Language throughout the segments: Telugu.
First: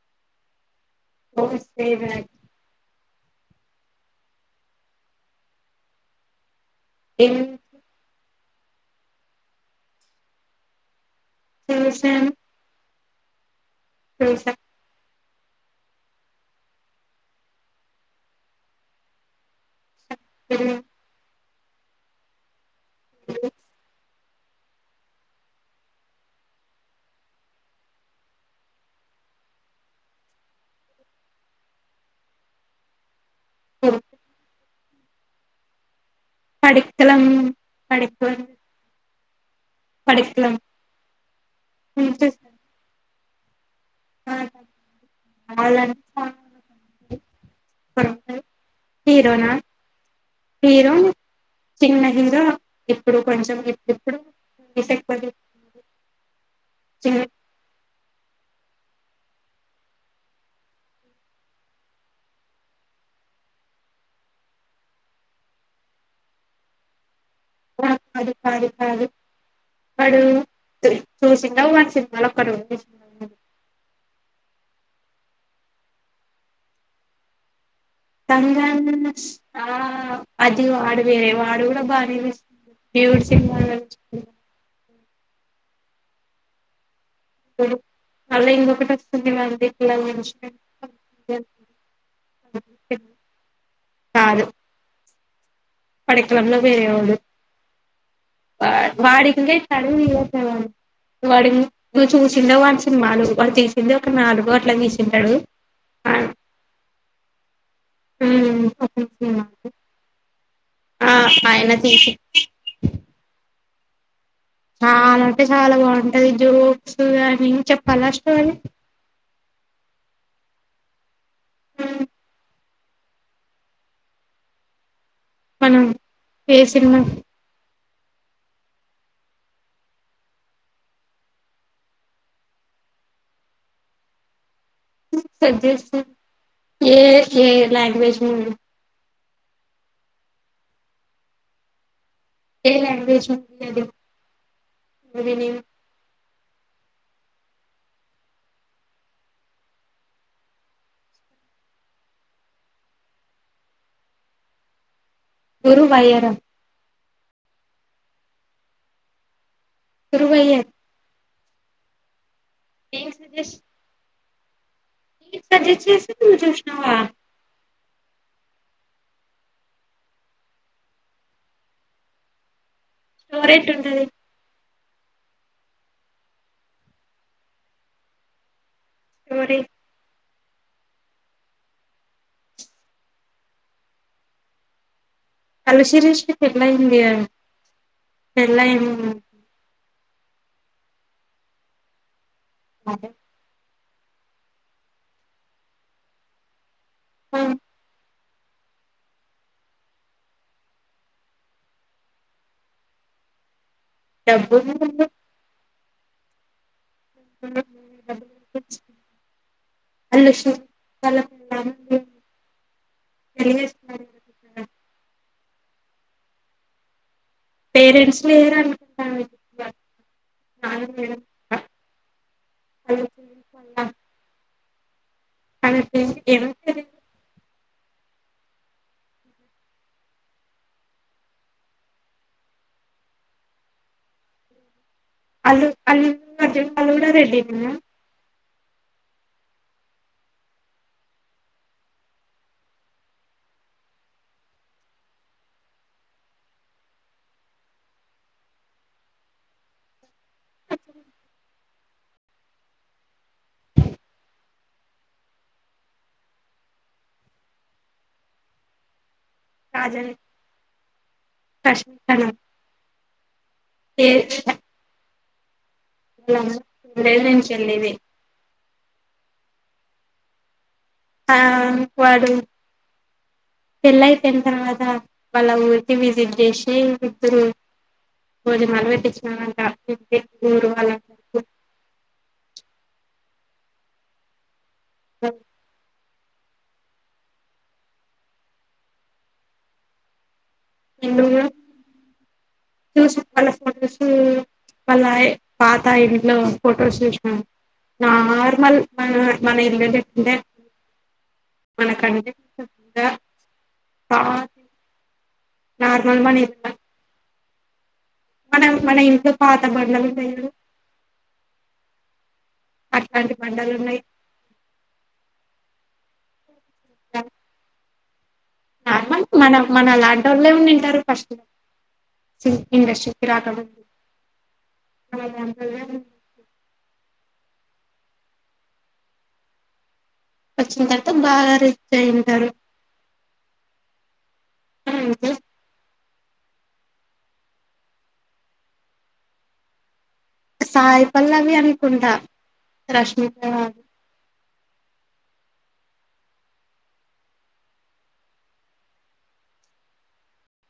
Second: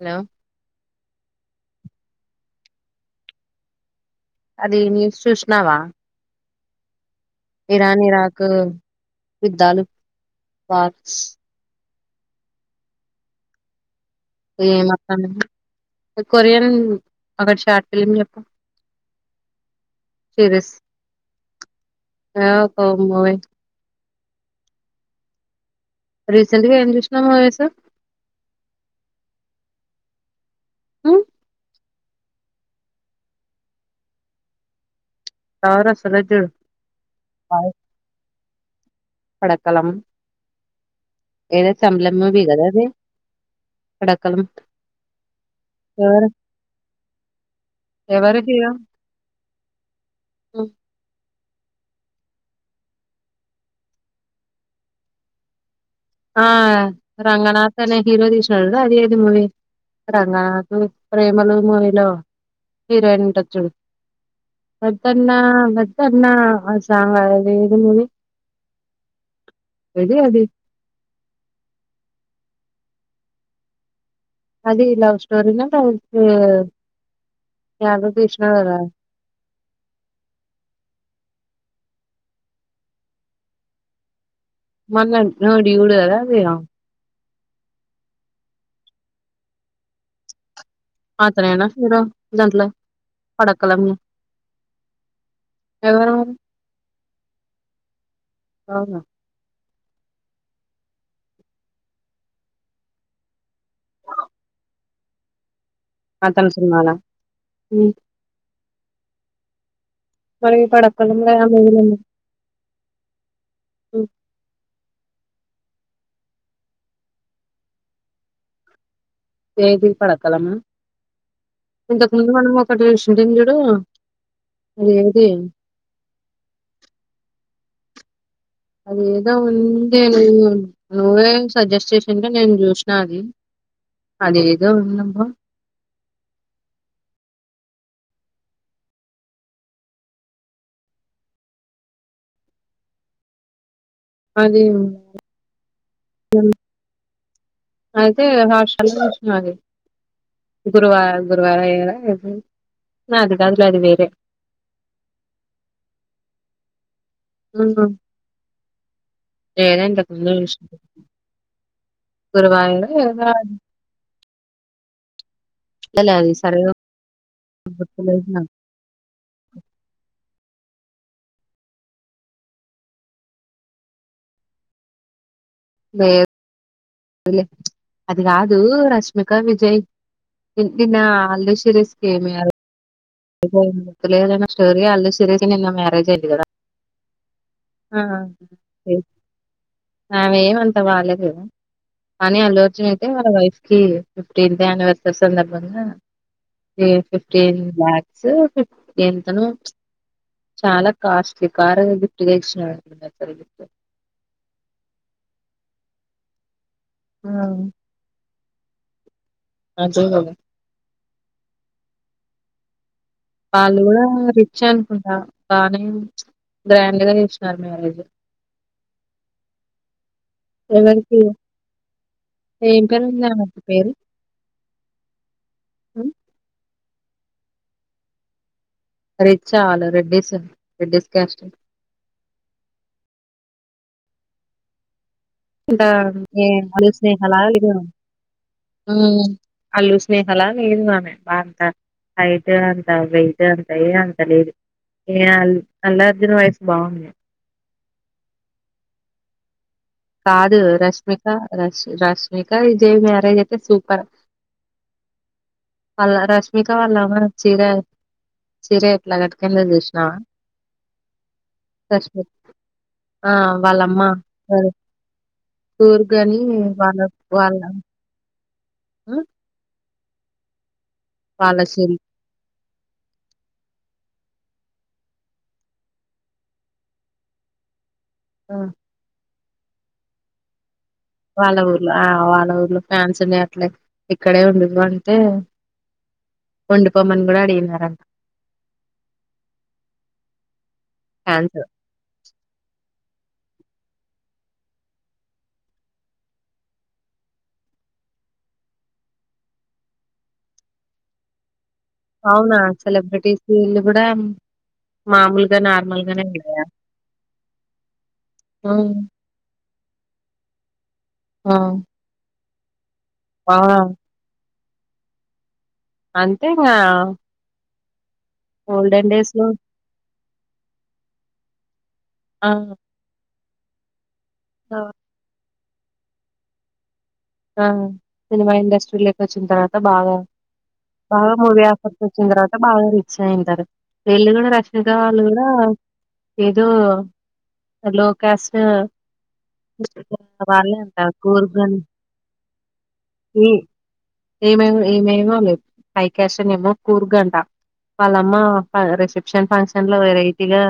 హలో సేవ [unintelligible] అది న్యూస్ చూసినావా ఇరాన్ ఇరాక్ యుద్దాలు పాస్ నమస్తే అను ఏ మ కొరియన్ ఒకటి షార్ట్ ఫిలిమ్ చెప్పు చేరస్ ఏ ఓ మోయి రీసెంట్ గా ఏం చూసినవ్ మూవీస్ ఆ చౌరస్త్ [unintelligible] పడకలం పడిక్కలం ఏద [unintelligible] అదే కడక్కలం ఎవరు ఎవరు హీరో హీరోనా హీరో చిన్న హీరో ఇప్పుడు కొంచెం ఇప్పుడు ఆ రంగనాధనే హీరో తీసినాడు అది ఏది మూవీ రంగనాథ్ ప్రేమలు మూవీలో హీరోయిన్ ఉంటది చూడు వద్దన్నా వద్దన్నా ఆ సాంగ్ అ ఆ కాదు కాదు కాదు ఏది కడు అది చూసినవ్ వాని సినిమాలు ఒక్కటి కూడా చూ అది లవ్ స్టోరిన [unintelligible] యాదవ్ కృష్ణ గదా కంగన్ ఆ అది వాడు వేరే వాడు కూడా బాగానే తీస్తుండు దేవుడు సినిమాలు మన లాంటిది చూడదు గదా లేదా మళ్ళా ఇంకొకటి వస్తుంది మళ్ళి పిల్లల నుంచి అతనేనా హీరో దాంట్లో పడకలన్ని పడకలం లో వేరే వాడు వా అవునా వాడింకా చడా వాడు నువ్వు చూసిండా వాని సినిమాలు వాడు తీసిందే ఒక నాలుగో అట్లా తీసి ఉంటడు. అతని సినిమాల ఉ [unintelligible] మరీ పడకలం లో ఆ ఎనిమిది ఆయన మంది తీసి ఉ చాలా అంటే చాలా బాగుంటది జోక్స్ గాని చెప్పాలా స్టోరీ ఏది పడకలమా ఇంతకు ముందు మనం ఒకటి చూసిఉంటే చూడు చడు అది మనం ఈ సినిమా అది ఏదో ఉంది నేను నువ్వే సజెస్ట్ చేసాంటే నేను చూసినా అది అది ఏదో ఉందబ్బా సజ ఏ ఏ లలాంగ్వేజ్ మ ఏ అదే మూవీ నేమ్ అను అతే హష అ గురువా గురువార ఏ అది అదు అది వేరే గురువారం అ ఏదంట ముందే గురువయ్యర్ చూసా నేను సజెస్ట్ కురువాద సజెస్ట్ చేసి నువ్వు చూసినావా అబ్బా స్ోరేట్ ఉండది మీ అది కాదు రష్మిక స్టోరీ విజయ్ నిన్న అల్లుశిరీష్ ఆది స్టోరీ అలీ అల్లుశిరీష్ కి పెళ్లయింద్ ఆ! పెళ్లయింది ఆమెఆమె అంతా బాలేదు కానీ అల్లుఅర్జున్ అయితే వాళ్ వైఫ్ కి ఫిఫ్టీన్ అన్నివేసరి సందర్భంగా ఫిఫ్టీలక్ ఫిఫ్టీ ఎంతనో చాలా కాస్ట్లీ కారు గిఫ్ట్ ఎవడు అంత గా డబ్బు ఉంది గా ఆ అర్ధం కల కల వాళ్ళు కూడా రిచ్ అనుకుంటా బానే గ్రాండ్ గా చేసుకుంటారు మ్యారేజ్ పేరెంట్స్ లేరు అనుకుంటాను నాన్న ఎవరికి మేడం ఏం పేరు ఉంది పేరు రష్మి హ్మ్. కి ఏమవుతారే చాల రెడ్డీస్ రెడ్డీస్ క్యాస్ట్ అల్లు ఇంత అల్లు ఏ అర్జున్ వాళ్ళు అల్లు కూడా స్నేహాల లేదు రెడ్డినేనా ఆమె అల్లు స్నేహలా లేదు ఆమె అంత హైట్ అంత వెయిట్ అంత ఏ అంత లేదు ఏ అల్ అల్లుఅర్జున్ వైఫ్ బాగుంది కాదు కొంచెం రష్మిక రష్ రష్ రష్మిక విజయ్ మ్యారేజ్ అయితే సూపర్ వాళ్ళ రష్మిక వాళ్ళమా చీర చీరే ఎట్లా కట్ కుందొ కాజల్ చూసినావా రష్మిక ఆ వాళ్ళమ్మా ఏ అ టూర్ కాని వాళ్ళ లేదు నేను వాళ్ళ చెల్లిది ఆ ఆ వాళ్ళ చెల్ వాడు పెళ్లైపోయిన తర్వాత వాళ్ళ ఊరికి విజిట్ చేసి ఇద్దరు ఆ! బోజనాలు వేటిచ్చినరా [unintelligible] ఊరు వాళ వాళ్ళ ఊర్లు ఆ వాళ ఊర్లు ఫ్యాన్స్ ఉన్నాయి అట్లే ఇక్కడే ఉండు ఇవంటే ఉండి పోమ్మని కూడా అడిగినారన్ ట నిన్ను కూడా చూసాం వాళ్ళ ఫొటోస్ వాళ్ళ పాత ఇంట్లో ఫొటోస్ చూసినాం నార్మల్ మన మన ఇల్లు లెక్కనే అవునా సెలబ్రిటీస్ ఇళ్ళు కూడా పాత మామూలుగా నార్మల్ నార్మల్గానే మన ఉండయ మనం మన ఇంట్లో పాత [unintelligible] చూడు ఆ అట్లాంటి ఆ బండలు ఉన్నాయి అం తేగా నార్మల్ మనం మన లాంటోలే ఉండింటరు ఫస్ట్ల ఆ సింగింగ్ ఇండస్ట్రీకి రాకము ఉ అ ఉ ఆ సినిమా ఇండస్ట్రీలోకి వచ్చిన తర్వాత బాగా వచ్చిన తర్వాత బాగా మూవీ రిచ్ ఆఫర్స్ వచ్చిన అయింటారు తర్వాత బాగా రిచ్ అయింటారు వీళ్ళు కూడా రష్మిక వాళ్ళు కూడా ఏదో లో క్యాస్ట్ సాయిపల్లవి అనుకుంటా రష్మిక ఈ ఏమేమ్ ఏమేమో పైకషన్ ఏమో కూరుగంట వాళ్ళమ్మ రిసెప్షన్ ఫంక్షన్ లో వెరైటీగా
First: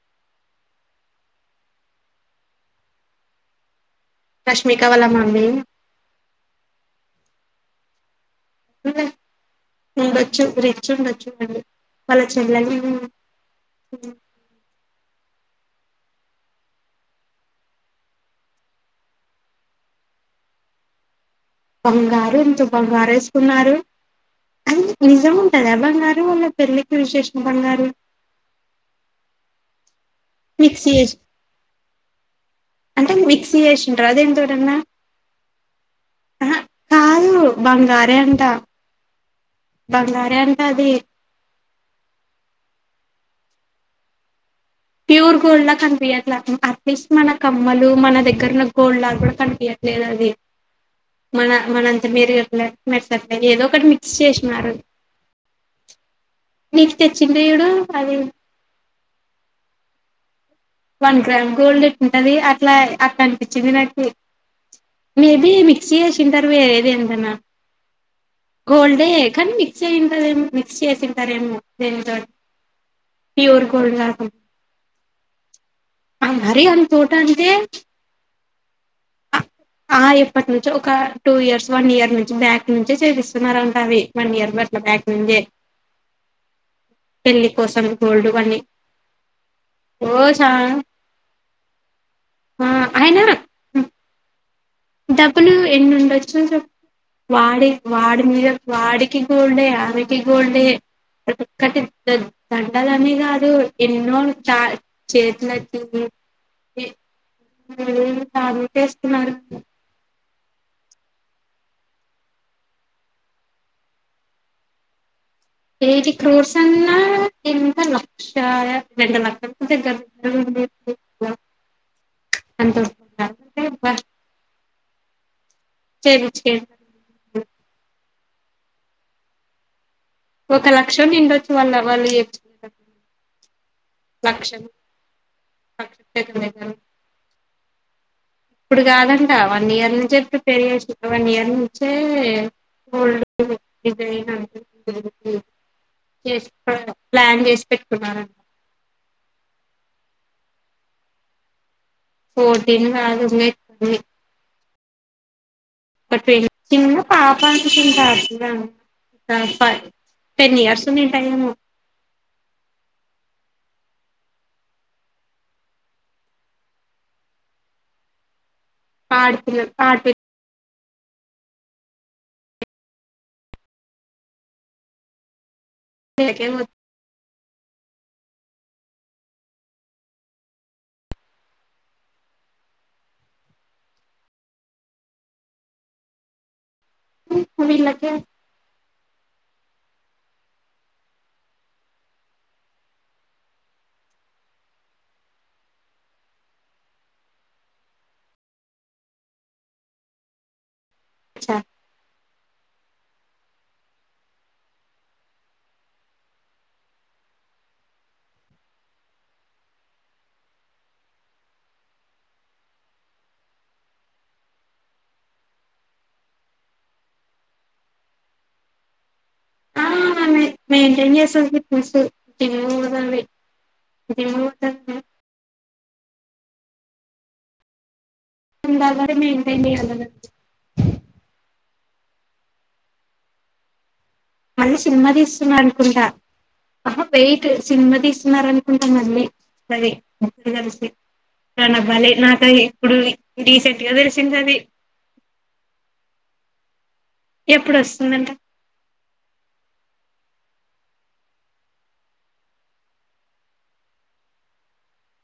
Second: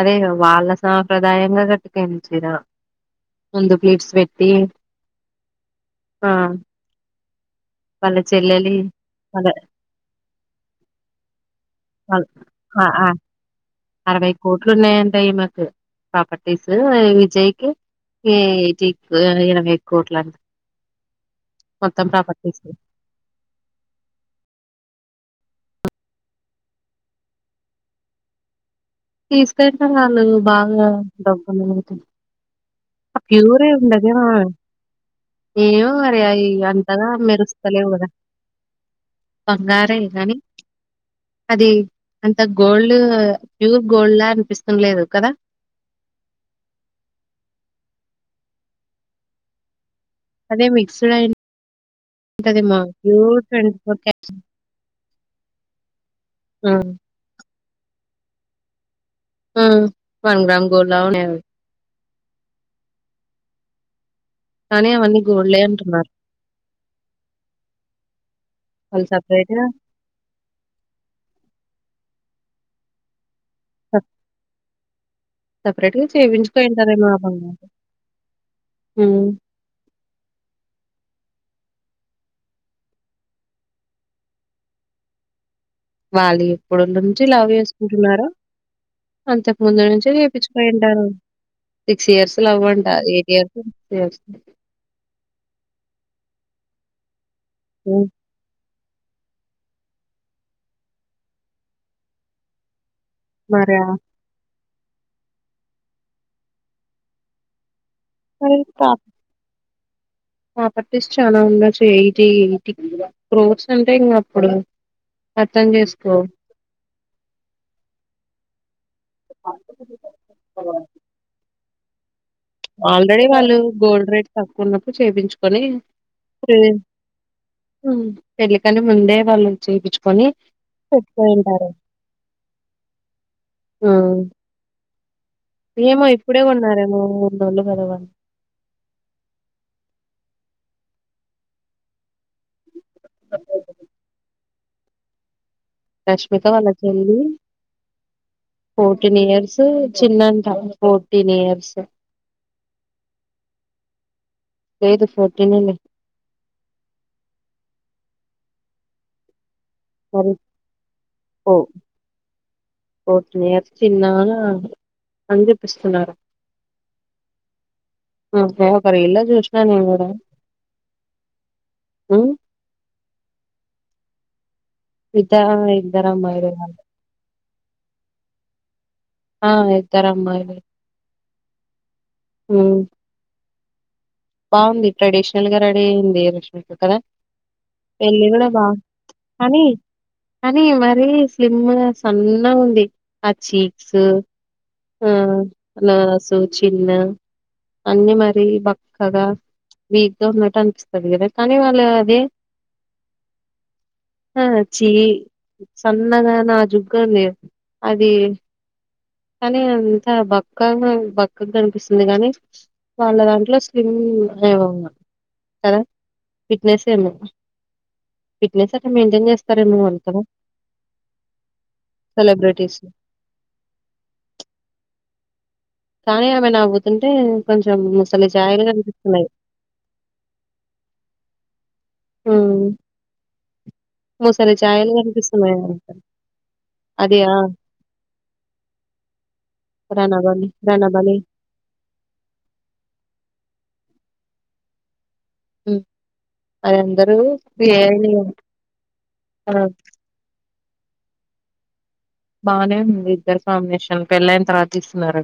అదే వాళ్ళ సాంప్రదాయంగా కట్టుకుంది చీర ముందు ప్లీట్స్ పెట్టి రష్మిక వాళ్ళ మమ్మీ అ పల్లె ఉండొచ్చు రిచ్ ఉండొచ్చు వాళ్లు చెల్లలి అరవై కోట్లు ఉన్నాయంట ప్రాపర్టీస్ విజయకి ఇరవై కోట్లు అం బంగారు ఎంత బంగారు వేసుకున్నారు అన్ని నిజం ఉంటదా బంగారు వాళ్ళ పెళ్ళికి విశేషం బంగారు తీసుకెళ్తా అల్లు బాగా మిక్సీ చేసి డబ్బులు బోతయి అంటే మిక్సీ చేసిండ్ర దేని తోటన్న ఏమో మరి అవి అంతగా మెరుస్తలేవు కదా బంగారే అంట బంగారె కానీ బంగారే అంట అది అది అంత గోల్డ్ ఆ ప్యూర్ గోల్డ్ లా అనిపిస్ ప్యూర్ గోల్డ్ లా కనిపియట్లే అట్లీస్ట్ మన కమ్మలు మన దగ్గ దగ్గర లా గోల్డ్ లాగా కూడా కన్పియా లేదా అది అదే మిక్స్డ్ అయి మన మనంత మేరుగట్లే ఉంటదేమో ప్యూర్ మెరుసట్లేదు ఏదో ట్వంటీ ఒకటి ఫోర్ మిక్స్ చేసినారు క్యారెట్ నీకు తెచ్చింది చూడు అదే ఆ వన్ గ్రామ్ గోల్డ్ లా వన్ ఉన్నాయి అవి గ్రామ్ గోల్డ్ ఉంటది అట్లా అట్లా అనిపించింది నాకు కానీ అవన్నీ మేబి గోల్డే మిక్సీ అంటున్నారు చేసింటారు వేరేది ఎంతనా వాళ్ళు గోల్డే కానీ సపరేట్ గా మిక్సీ అయిఉంటది ఏమో మిక్సీ చేసి ఉంటారు దేని తో ప్యూర్ గోల్డ్ లాగా సపరేట్ గా చేపించుకుంటారేమో మా బంగ హమ్ ఆ ఎప్పటి నుంచో ఒక టూ ఇయర్స్ వన్ ఇయర్ నుంచి బ్యాక్ నుంచి చూపిస్తున్నారంట అవి వన్ ఇయర్ అట్ల బ్యాక్ ముందే వాళ్ళు ఎప్పుడో నుంచి లవ్ కోసం చేసుకుంటున్నారు గోల్డ్ వన్నీ అంతకు ముందు నుంచే ఓ చా చెప్పిచ్చుకుపోయింటారు సిక్స్ ఇయర్స్ లవ్ ఆ అంట అయినా ఎయిట్ ఇయర్స్ సిక్స్ ఇయర్స్ డబ్బులు ఎన్ని ఉండొచ్చు వాడే వాడే మియర్ వాడికి గోల్డే ఆమెకి గోల్డే ప్రతి ఒక్కరికీ దండగా గానే కాదు మరి ఆ ఎన్నోంట చేత్లకి కానీ [unintelligible] ప్రాప్ కేస్తున్నారు ప్రాపర్టీస్ చాలా ఉండొచ్చు ఎయిటీ ఎయిటీ క్రోర్స్ అంటే ఇంగప్పుడు ఎయిటి క్రోర్స్ అన్నా ఇంక లక్ష రెండు లక్షలకు దగ్గర [unintelligible] అంత ఆల్రెడీ వాళ్ళు వస్తుందంటే అబ్బా గోల్డ్ రేట్ తక్ క్కువున్నప్పుడు చేపించు కోని చేపిచ్చుకే పోయ్ అ పెళ్ళికని ముందే వాళ్ళు చేపించు ఒక లక్షం నిండొచ్చు వాళ్ళు వాళ్ళు చెపిచ్చుకునేకి లక్షం ఏమో ఇప్పుడే కొన్నారేమో ఉన్నోళ్ళు కదవాల్ ఇప్పుడు కాదంట వన్ ఇయర్ నుంచే ప్రిపేర్ చేసి వన్ ఇయర్ నుంచే గోల్డ్ డిజైన్ [unintelligible] రష్మిక చేసి వాళ్ళ చెల్లి ప్లాన్ చేసి పెట్టుకున్నారంట ఫోర్టీన్ ఇయర్స్ చిన్నంట ఫోర్టీన్ ఇయర్స్ ఫోర్టీన్ కాదు ఇంగా కొంచెం ఎక్కువే లేదు ఫోర్టీనేలే ఫోర్టీన్ చిన్న పాప అనుకుంట ఫ మరి టెన్ ఇయర్స్ఉన్నింటాయోమో చిన్నగానే కనిపిస్తున్నారు అ హే ఒక రీల్లో చూసిన ఆడపిల్ల నేను కూడా ఉ అయితంది. ఆడపిల్లకే ఇద్దరమ్మాయిలే. ఆ ఇద్ధరమ్మయిలే. ఊ బాగుంది ట్రెడిషనల్ గా రెడీ అయ్యింది ఆ రోజు కద వీళ్ళకే పెళ్ళి కూడా బా కానీ కానీ మరీ స్లిమ్గా సన్నగా ఉంది ఆ చీక్స్ ఆ నోస్ చిన్ అన్ని మరి బక్కగా వీక్గా ఉన్నట్టు అనిపిస్తుంది. కదా కనీ వచ్చారు వాళ్ళదే ఆ చీ సన్నగా నాజుగ్గ లే అది కానీ అంత బక్కగా బక్కగా కనిపిస్తుంది కానీ వాళ్ళ దాంట్లో స్లిమ్ంగ్ అ కదా ఫిట్నెస్ ఏమో ఫిట్నెస్ అట్ట మెయింటైన్ చేస్తారేమో వాళ్ళు కద మెయిన్టెయిన్ చేస్తంది ఫిట్నెస్ సెలబ్రిటీస్ [unintelligible] కానీ ఆమె నవ్వుతుంటే కొంచెం ముస్ [unintelligible] ఊ మళ్ళీ సినిమా తీస్తున్నారు అనుకుంటా అది ఆ వెయిట్ అహా సినిమా తీస్తున్నారు అనుకుంటా మళ్ళీ రణబలి ఇద్దరూ కలిసి రణబలి అవ్వాలి నాకు ఇప్పుడు రీసెంట్ ఎవరి సినిమా అది ఊ అంది ఎప్పుడు వస్తుందంట అం [unintelligible] బాగానే ఉంది ఇద్దరు కామినేషన్లు పెళ్ళయిన తరువాత తీస్తున్నారు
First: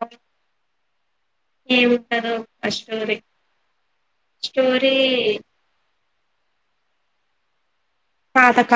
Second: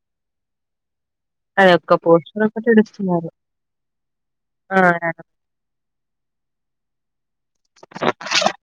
అ అదొక్క పోస్టర్ ఒకటే ఆ స్టోరీ ఇడుస్తున్నారు ఆ స్టోరీ స పాతకాలం